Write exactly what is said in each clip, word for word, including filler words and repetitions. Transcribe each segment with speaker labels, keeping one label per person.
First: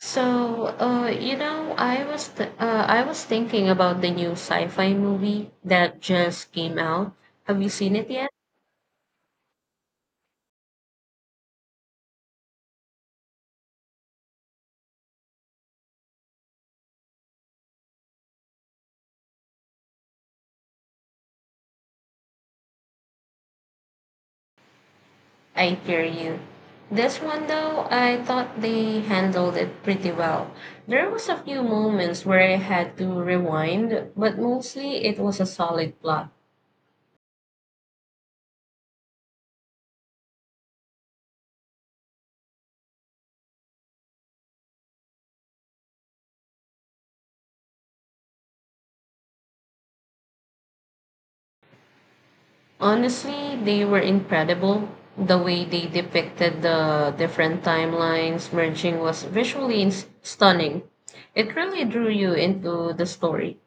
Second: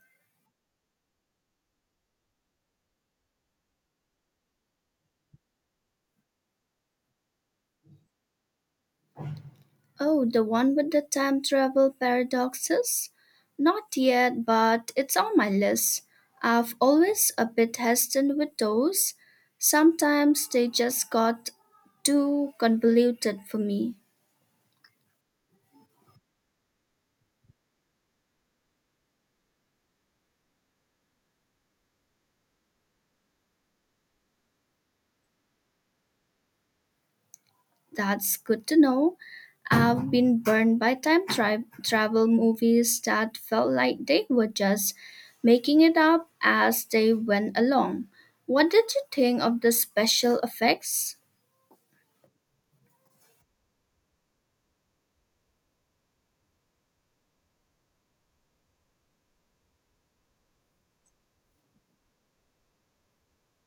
Speaker 1: So, uh, you know, I was th- uh, I was thinking about the new sci-fi movie that just came out. Have you seen it yet?
Speaker 2: Oh, the one with the time travel paradoxes? Not yet, but it's on my list. I've always a bit hesitant with those. Sometimes they just got too convoluted for me.
Speaker 1: I hear you. This one though, I thought they handled it pretty well. There was a few moments where I had to rewind, but mostly it was a solid plot.
Speaker 2: That's good to know. I've been burned by time tri- travel movies that felt like they were just making it up as they went along. What did you think of the special effects?
Speaker 1: Honestly, they were incredible. The way they depicted the different timelines merging was visually ins- stunning. It really drew you into the story.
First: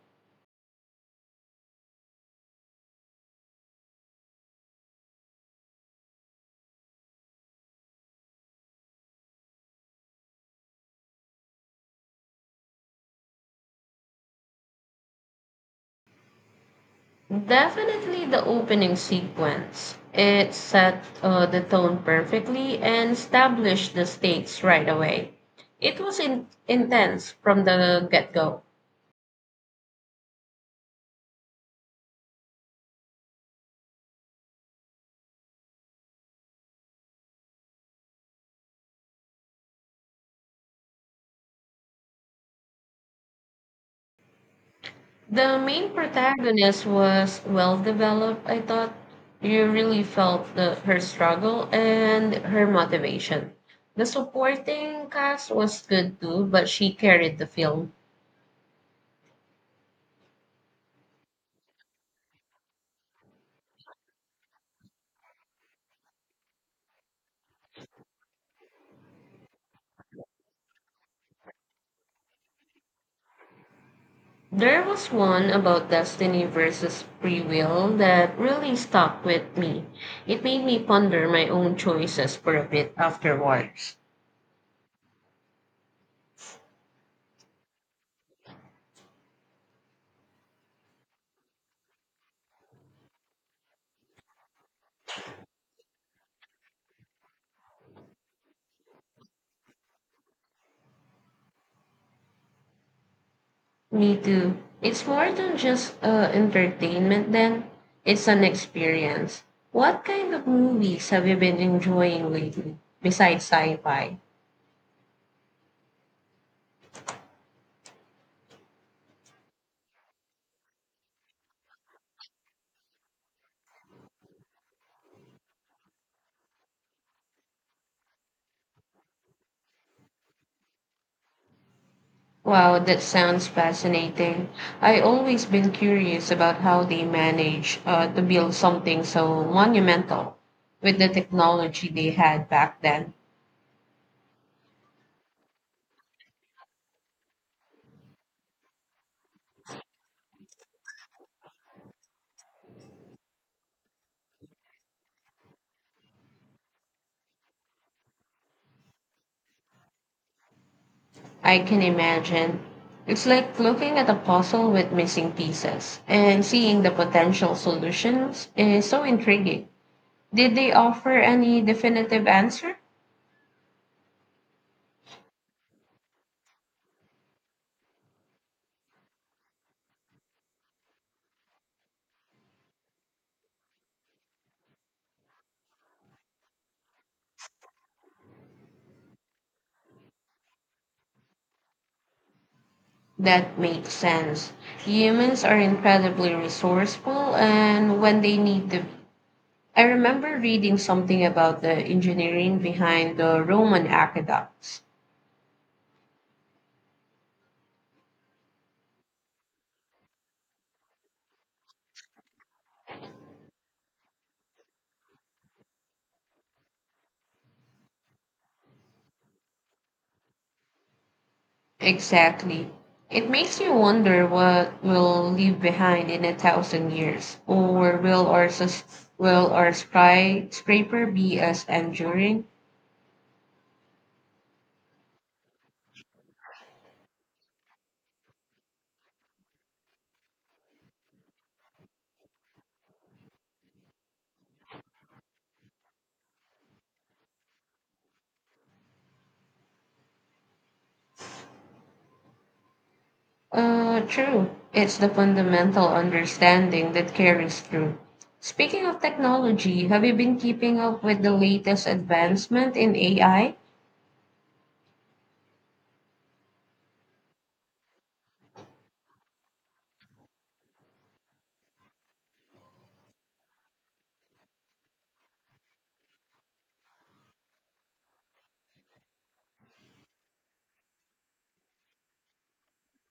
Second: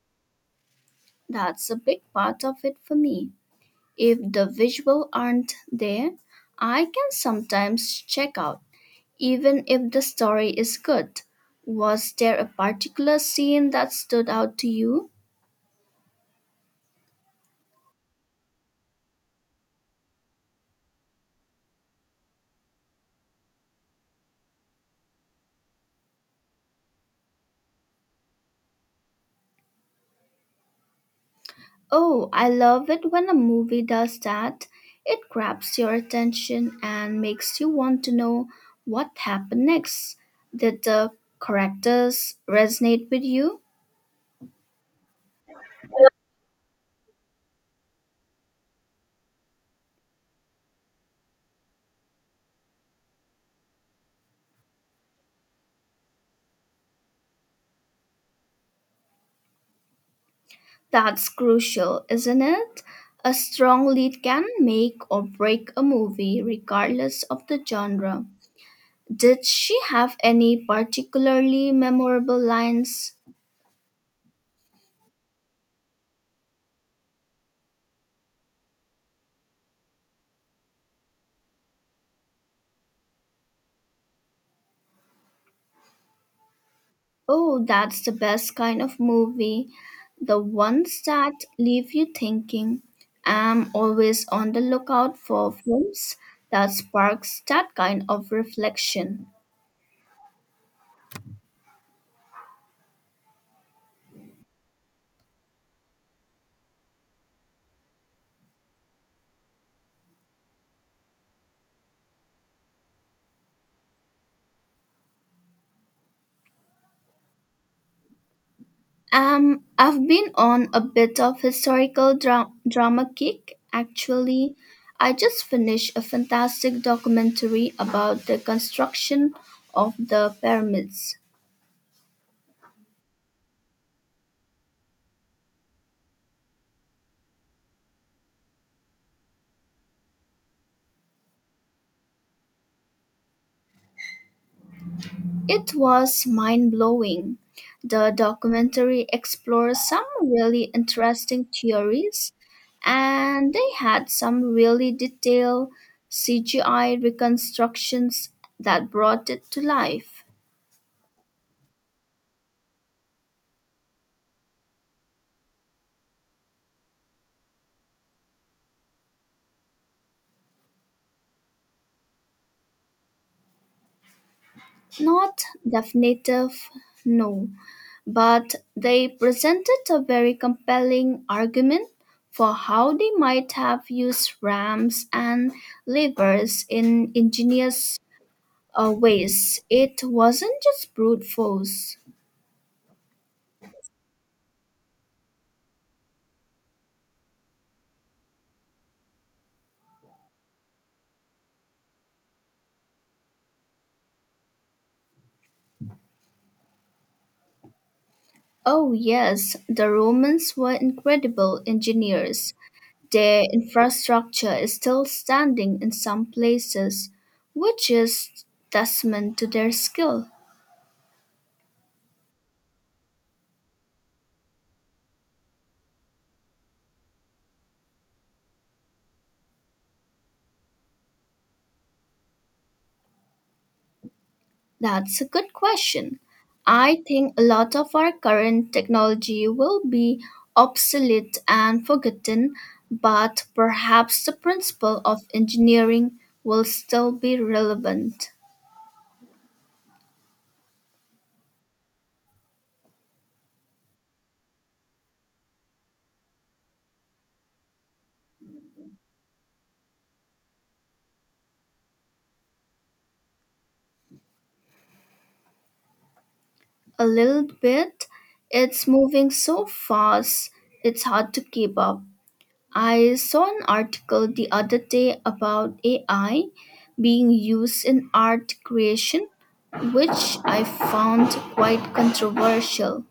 Speaker 2: That's a big part of it for me. If the visuals aren't there, I can sometimes check out, even if the story is good. Was there a particular scene that stood out to you?
Speaker 1: Definitely the opening sequence. It set uh, the tone perfectly and established the stakes right away. It was in- intense from the get go.
Speaker 2: Oh, I love it when a movie does that. It grabs your attention and makes you want to know what happened next. Did the characters resonate with you?
Speaker 1: The main protagonist was well developed, I thought. You really felt the, her struggle and her motivation. The supporting cast was good too, but she carried the film.
Speaker 2: That's crucial, isn't it? A strong lead can make or break a movie, regardless of the genre. Did she have any particularly memorable lines?
Speaker 1: There was one about destiny versus free will that really stuck with me. It made me ponder my own choices for a bit afterwards.
Speaker 2: Oh, that's the best kind of movie. The ones that leave you thinking. I'm always on the lookout for films that sparks that kind of reflection.
Speaker 1: Me too. It's more than just uh, entertainment, then. It's an experience. What kind of movies have you been enjoying lately, besides sci fi?
Speaker 2: Um, I've been on a bit of historical dra- drama kick, actually. I just finished a fantastic documentary about the construction of the pyramids.
Speaker 1: Wow, that sounds fascinating. I always been curious about how they manage uh, to build something so monumental with the technology they had back then.
Speaker 2: It was mind blowing. The documentary explores some really interesting theories, and they had some really detailed C G I reconstructions that brought it to life.
Speaker 1: I can imagine. It's like looking at a puzzle with missing pieces and seeing the potential solutions is so intriguing. Did they offer any definitive answer?
Speaker 2: Not definitive, no, but they presented a very compelling argument for how they might have used ramps and levers in ingenious uh, ways. It wasn't just brute force.
Speaker 1: That makes sense. Humans are incredibly resourceful, and when they need the. I remember reading something about the engineering behind the Roman aqueducts.
Speaker 2: Oh, yes, the Romans were incredible engineers. Their infrastructure is still standing in some places, which is testament to their skill.
Speaker 1: Exactly. It makes you wonder what we'll leave behind in a thousand years, or will our sus- will our skyscraper be as enduring?
Speaker 2: That's a good question. I think a lot of our current technology will be obsolete and forgotten, but perhaps the principle of engineering will still be relevant.
Speaker 1: Uh, true. It's the fundamental understanding that carries through. Speaking of technology, have you been keeping up with the latest advancement in A I?
Speaker 2: A little bit, it's moving so fast, it's hard to keep up. I saw an article the other day about A I being used in art creation, which I found quite controversial.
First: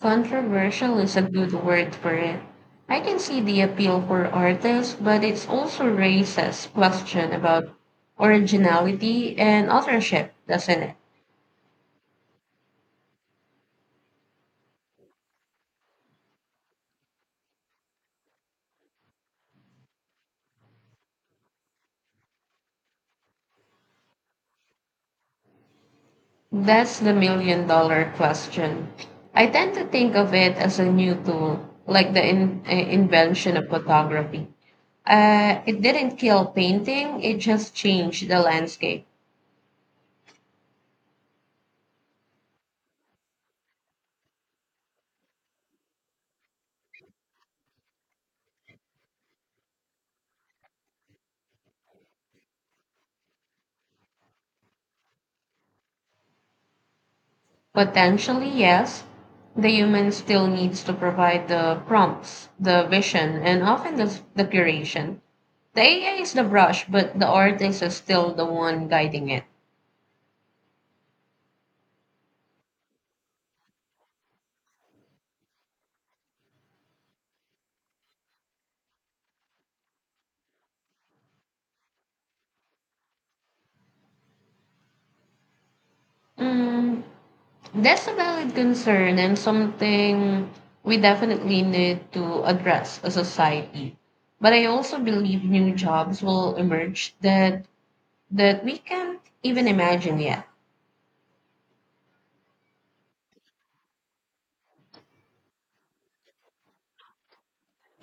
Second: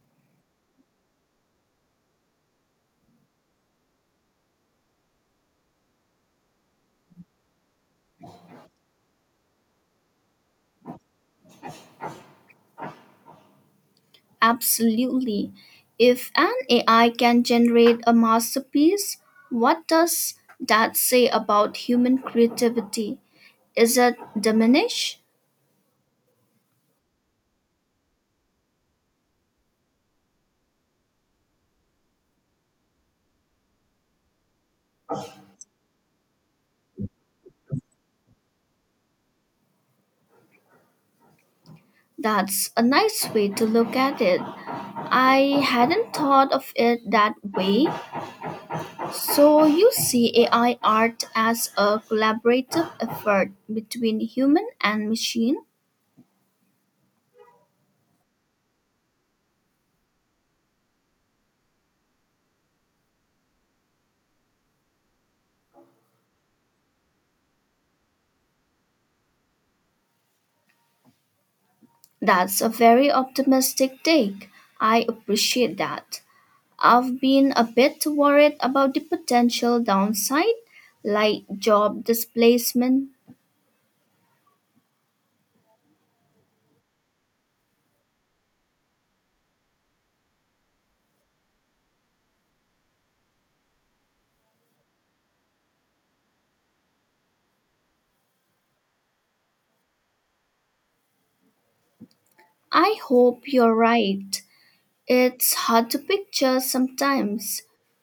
Speaker 1: Controversial is a good word for it. I can see the appeal for artists, but it also raises question about originality and authorship, doesn't it?
Speaker 2: Absolutely. If an A I can generate a masterpiece, what does that say about human creativity? Is it diminished?
Speaker 1: That's the million dollar question. I tend to think of it as a new tool, like the in- eh, invention of photography. Uh, it didn't kill painting, it just changed the landscape.
Speaker 2: That's a nice way to look at it. I hadn't thought of it that way. So, you see A I art as a collaborative effort between human and machine?
Speaker 1: Potentially, yes. The human still needs to provide the prompts, the vision, and often the, the curation. The A I is the brush, but the artist is still the one guiding it.
Speaker 2: That's a very optimistic take. I appreciate that. I've been a bit worried about the potential downside, like job displacement.
Speaker 1: Mm, that's a valid concern and something we definitely need to address as a society. But I also believe new jobs will emerge that that we can't even imagine yet.
Speaker 2: I hope you're right. It's hard to picture sometimes.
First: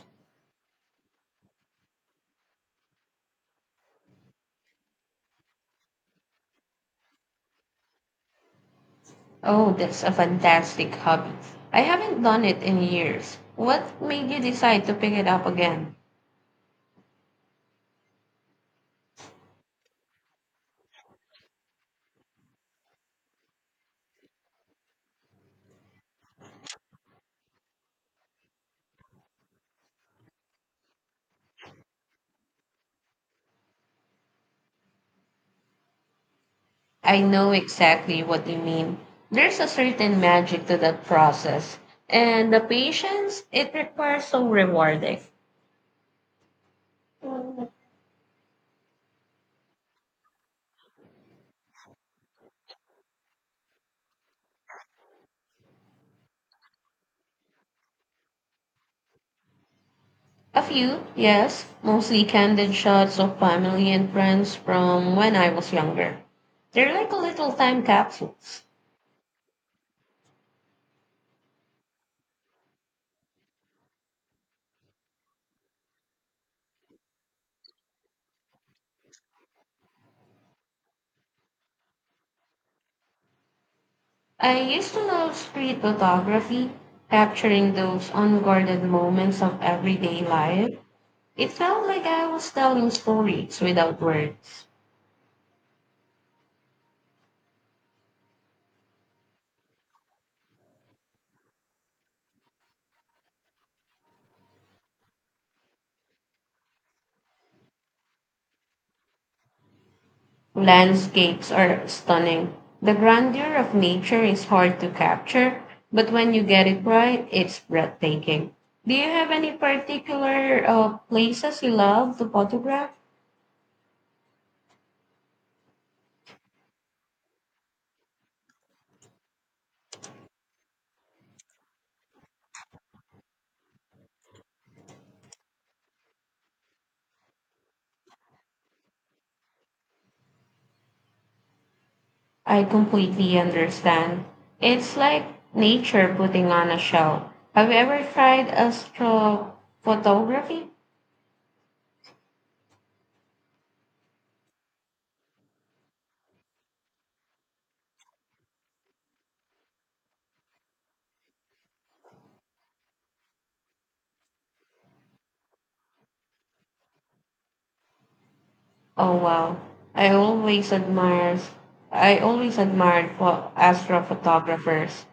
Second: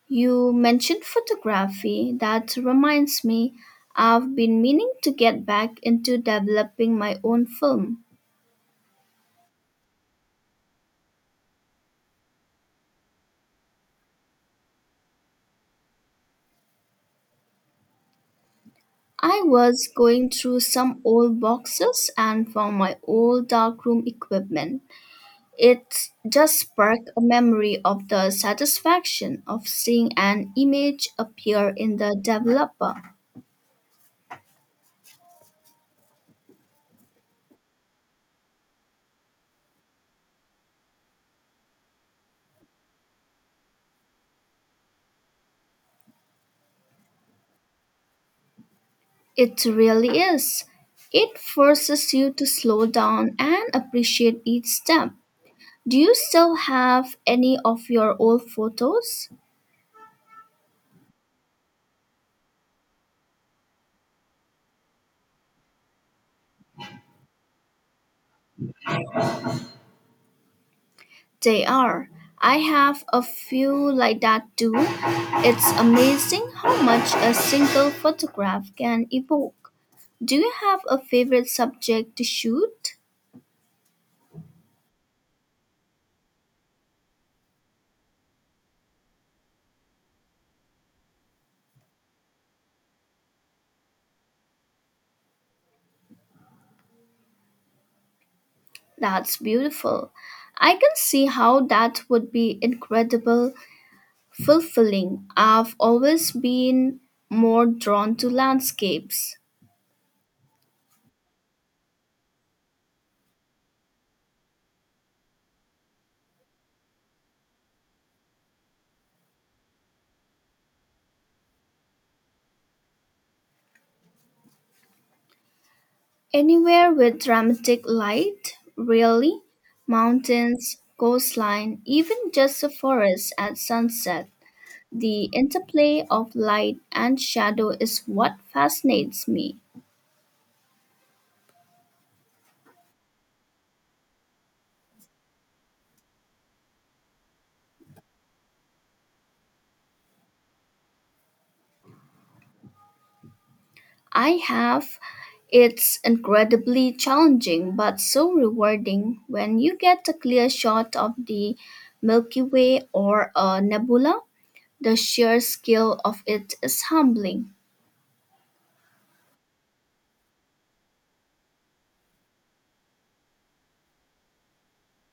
Speaker 2: You mentioned photography. That reminds me, I've been meaning to get back into developing my own film.
Speaker 1: Oh, that's a fantastic hobby. I haven't done it in years. What made you decide to pick it up again?
Speaker 2: I was going through some old boxes and found my old darkroom equipment. It just sparked a memory of the satisfaction of seeing an image appear in the developer.
Speaker 1: I know exactly what you mean. There's a certain magic to that process, and the patience it requires so rewarding.
Speaker 2: It really is. It forces you to slow down and appreciate each step. Do you still have any of your old photos?
Speaker 1: A few, yes, mostly candid shots of family and friends from when I was younger. They're like a little time capsules.
Speaker 2: They are. I have a few like that too. It's amazing how much a single photograph can evoke. Do you have a favorite subject to shoot?
Speaker 1: I used to love street photography, capturing those unguarded moments of everyday life. It felt like I was telling stories without words.
Speaker 2: That's beautiful. I can see how that would be incredible fulfilling. I've always been more drawn to landscapes.
Speaker 1: Landscapes are stunning. The grandeur of nature is hard to capture, but when you get it right, it's breathtaking. Do you have any particular uh, places you love to photograph?
Speaker 2: Anywhere with dramatic light, really? Mountains, coastline, even just a forest at sunset. The interplay of light and shadow is what fascinates me.
Speaker 1: I completely understand. It's like nature putting on a show. Have you ever tried astrophotography?
Speaker 2: I have. It's incredibly challenging but so rewarding when you get a clear shot of the Milky Way or a nebula. The sheer scale of it is humbling.
Speaker 1: Oh wow. I always admire I always admired pho- astrophotographers.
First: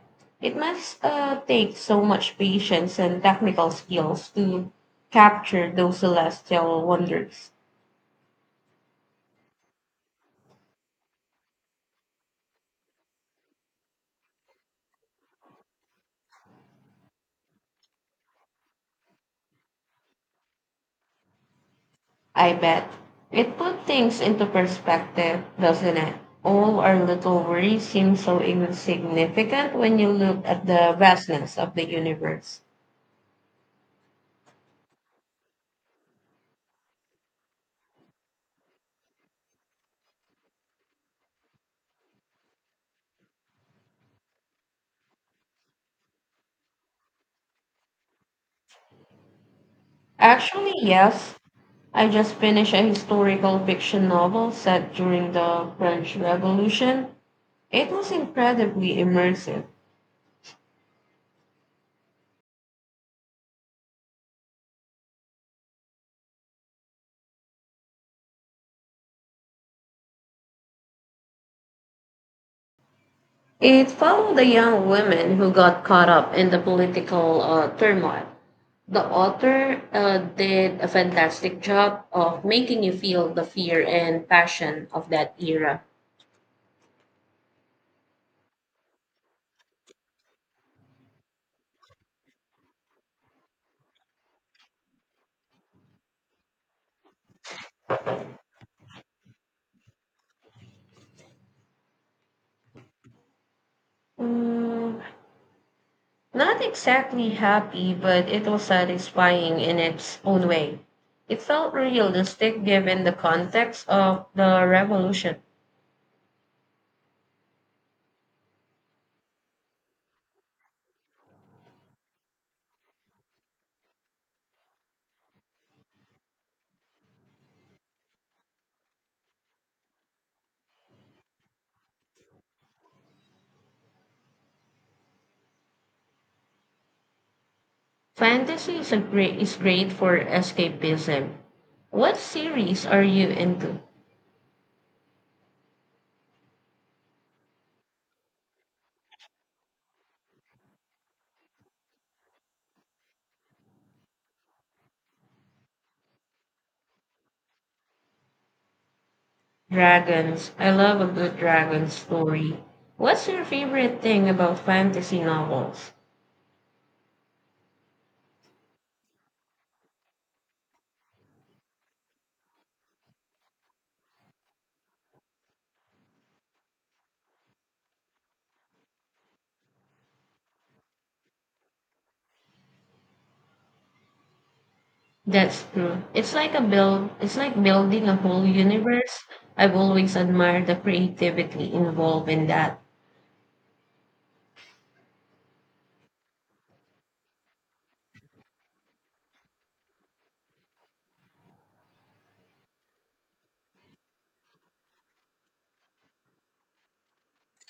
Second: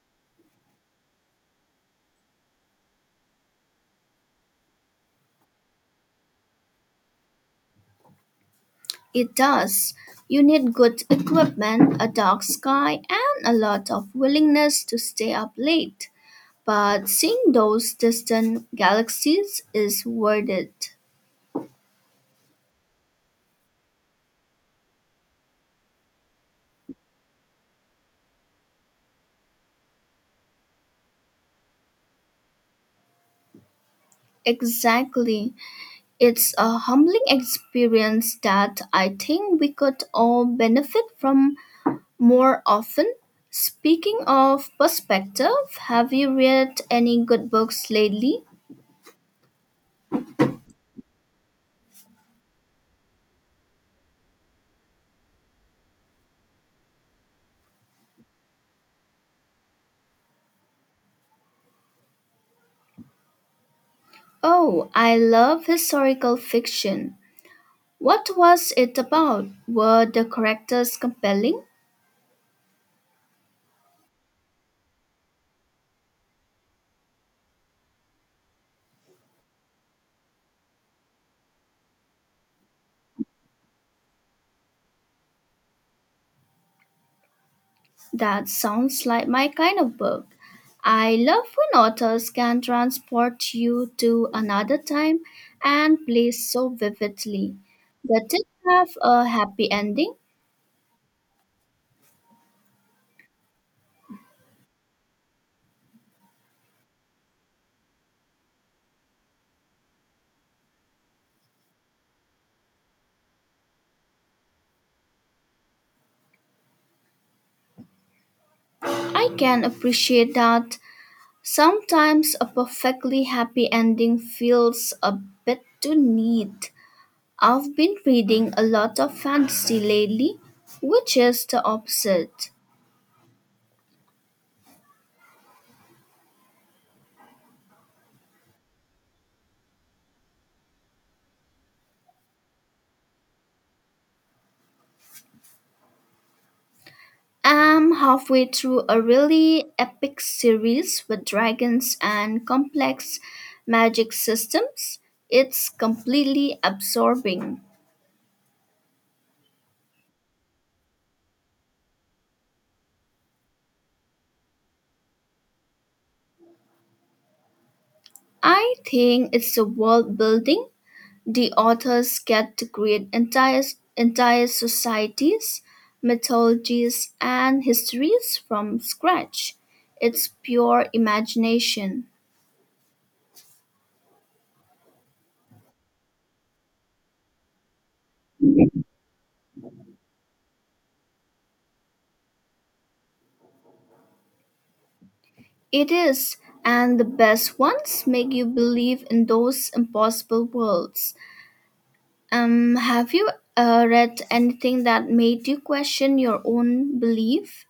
Speaker 1: It must uh, take so much patience and technical skills to capture those celestial wonders.
Speaker 2: It does. You need good equipment, a dark sky, and a lot of willingness to stay up late. But seeing those distant galaxies is worth it.
Speaker 1: I bet. It put things into perspective, doesn't it? All our little worries seem so insignificant when you look at the vastness of the universe.
Speaker 2: Exactly. It's a humbling experience that I think we could all benefit from more often. Speaking of perspective, have you read any good books lately?
Speaker 1: Actually, yes. I just finished a historical fiction novel set during the French Revolution. It was incredibly immersive.
Speaker 2: Oh, I love historical fiction. What was it about? Were the characters compelling?
Speaker 1: It followed a young woman who got caught up in the political uh, turmoil. The author uh, did a fantastic job of making you feel the fear and passion of that era.
Speaker 2: That sounds like my kind of book. I love when authors can transport you to another time and place so vividly. Does it have a happy ending?
Speaker 1: Mm, not exactly happy, but it was satisfying in its own way. It felt realistic given the context of the revolution.
Speaker 2: I can appreciate that. Sometimes a perfectly happy ending feels a bit too neat. I've been reading a lot of fantasy lately, which is the opposite.
Speaker 1: Fantasy is a great is great for escapism. What series are you into?
Speaker 2: I'm halfway through a really epic series with dragons and complex magic systems. It's completely absorbing.
Speaker 1: Dragons. I love a good dragon story. What's your favorite thing about fantasy novels?
Speaker 2: I think it's the world building. The authors get to create entire entire societies, mythologies, and histories from scratch. It's pure imagination.
Speaker 1: That's true. It's like a build it's like building a whole universe. I've always admired the creativity involved in that.
Speaker 2: It is, and the best ones make you believe in those impossible worlds. Um, have you uh, read anything that made you question your own belief?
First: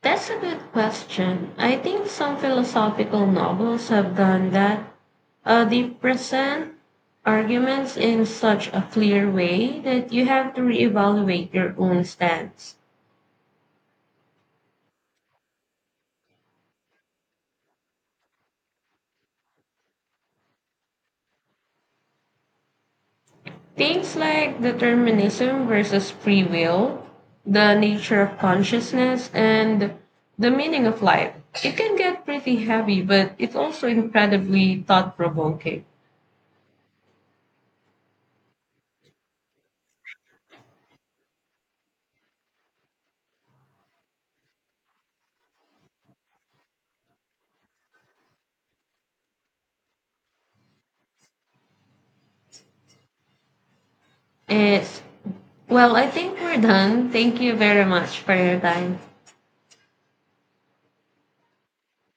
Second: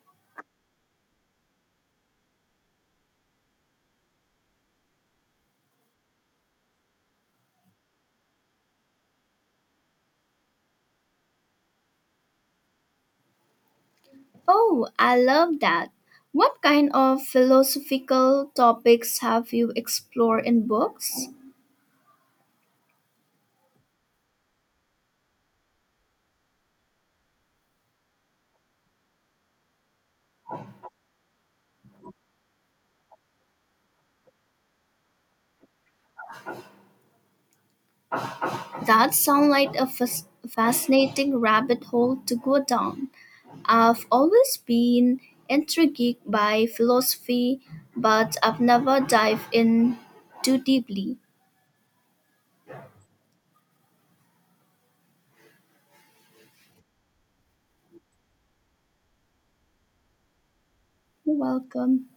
Speaker 1: That's a good question. I think some philosophical novels have done that. Uh, they present arguments in such a clear way that you have to reevaluate your own stance.
Speaker 2: Oh, I love that. What kind of philosophical topics have you explored in books?
Speaker 1: Things like determinism versus free will, the nature of consciousness, and the meaning of life. It can get pretty heavy, but it's also incredibly thought provoking.
Speaker 2: That sounds like a fas- fascinating rabbit hole to go down. I've always been intrigued by philosophy, but I've never dived in too deeply.
Speaker 1: It's well, I think we're done. Thank you very much for your time.
Speaker 2: You're welcome.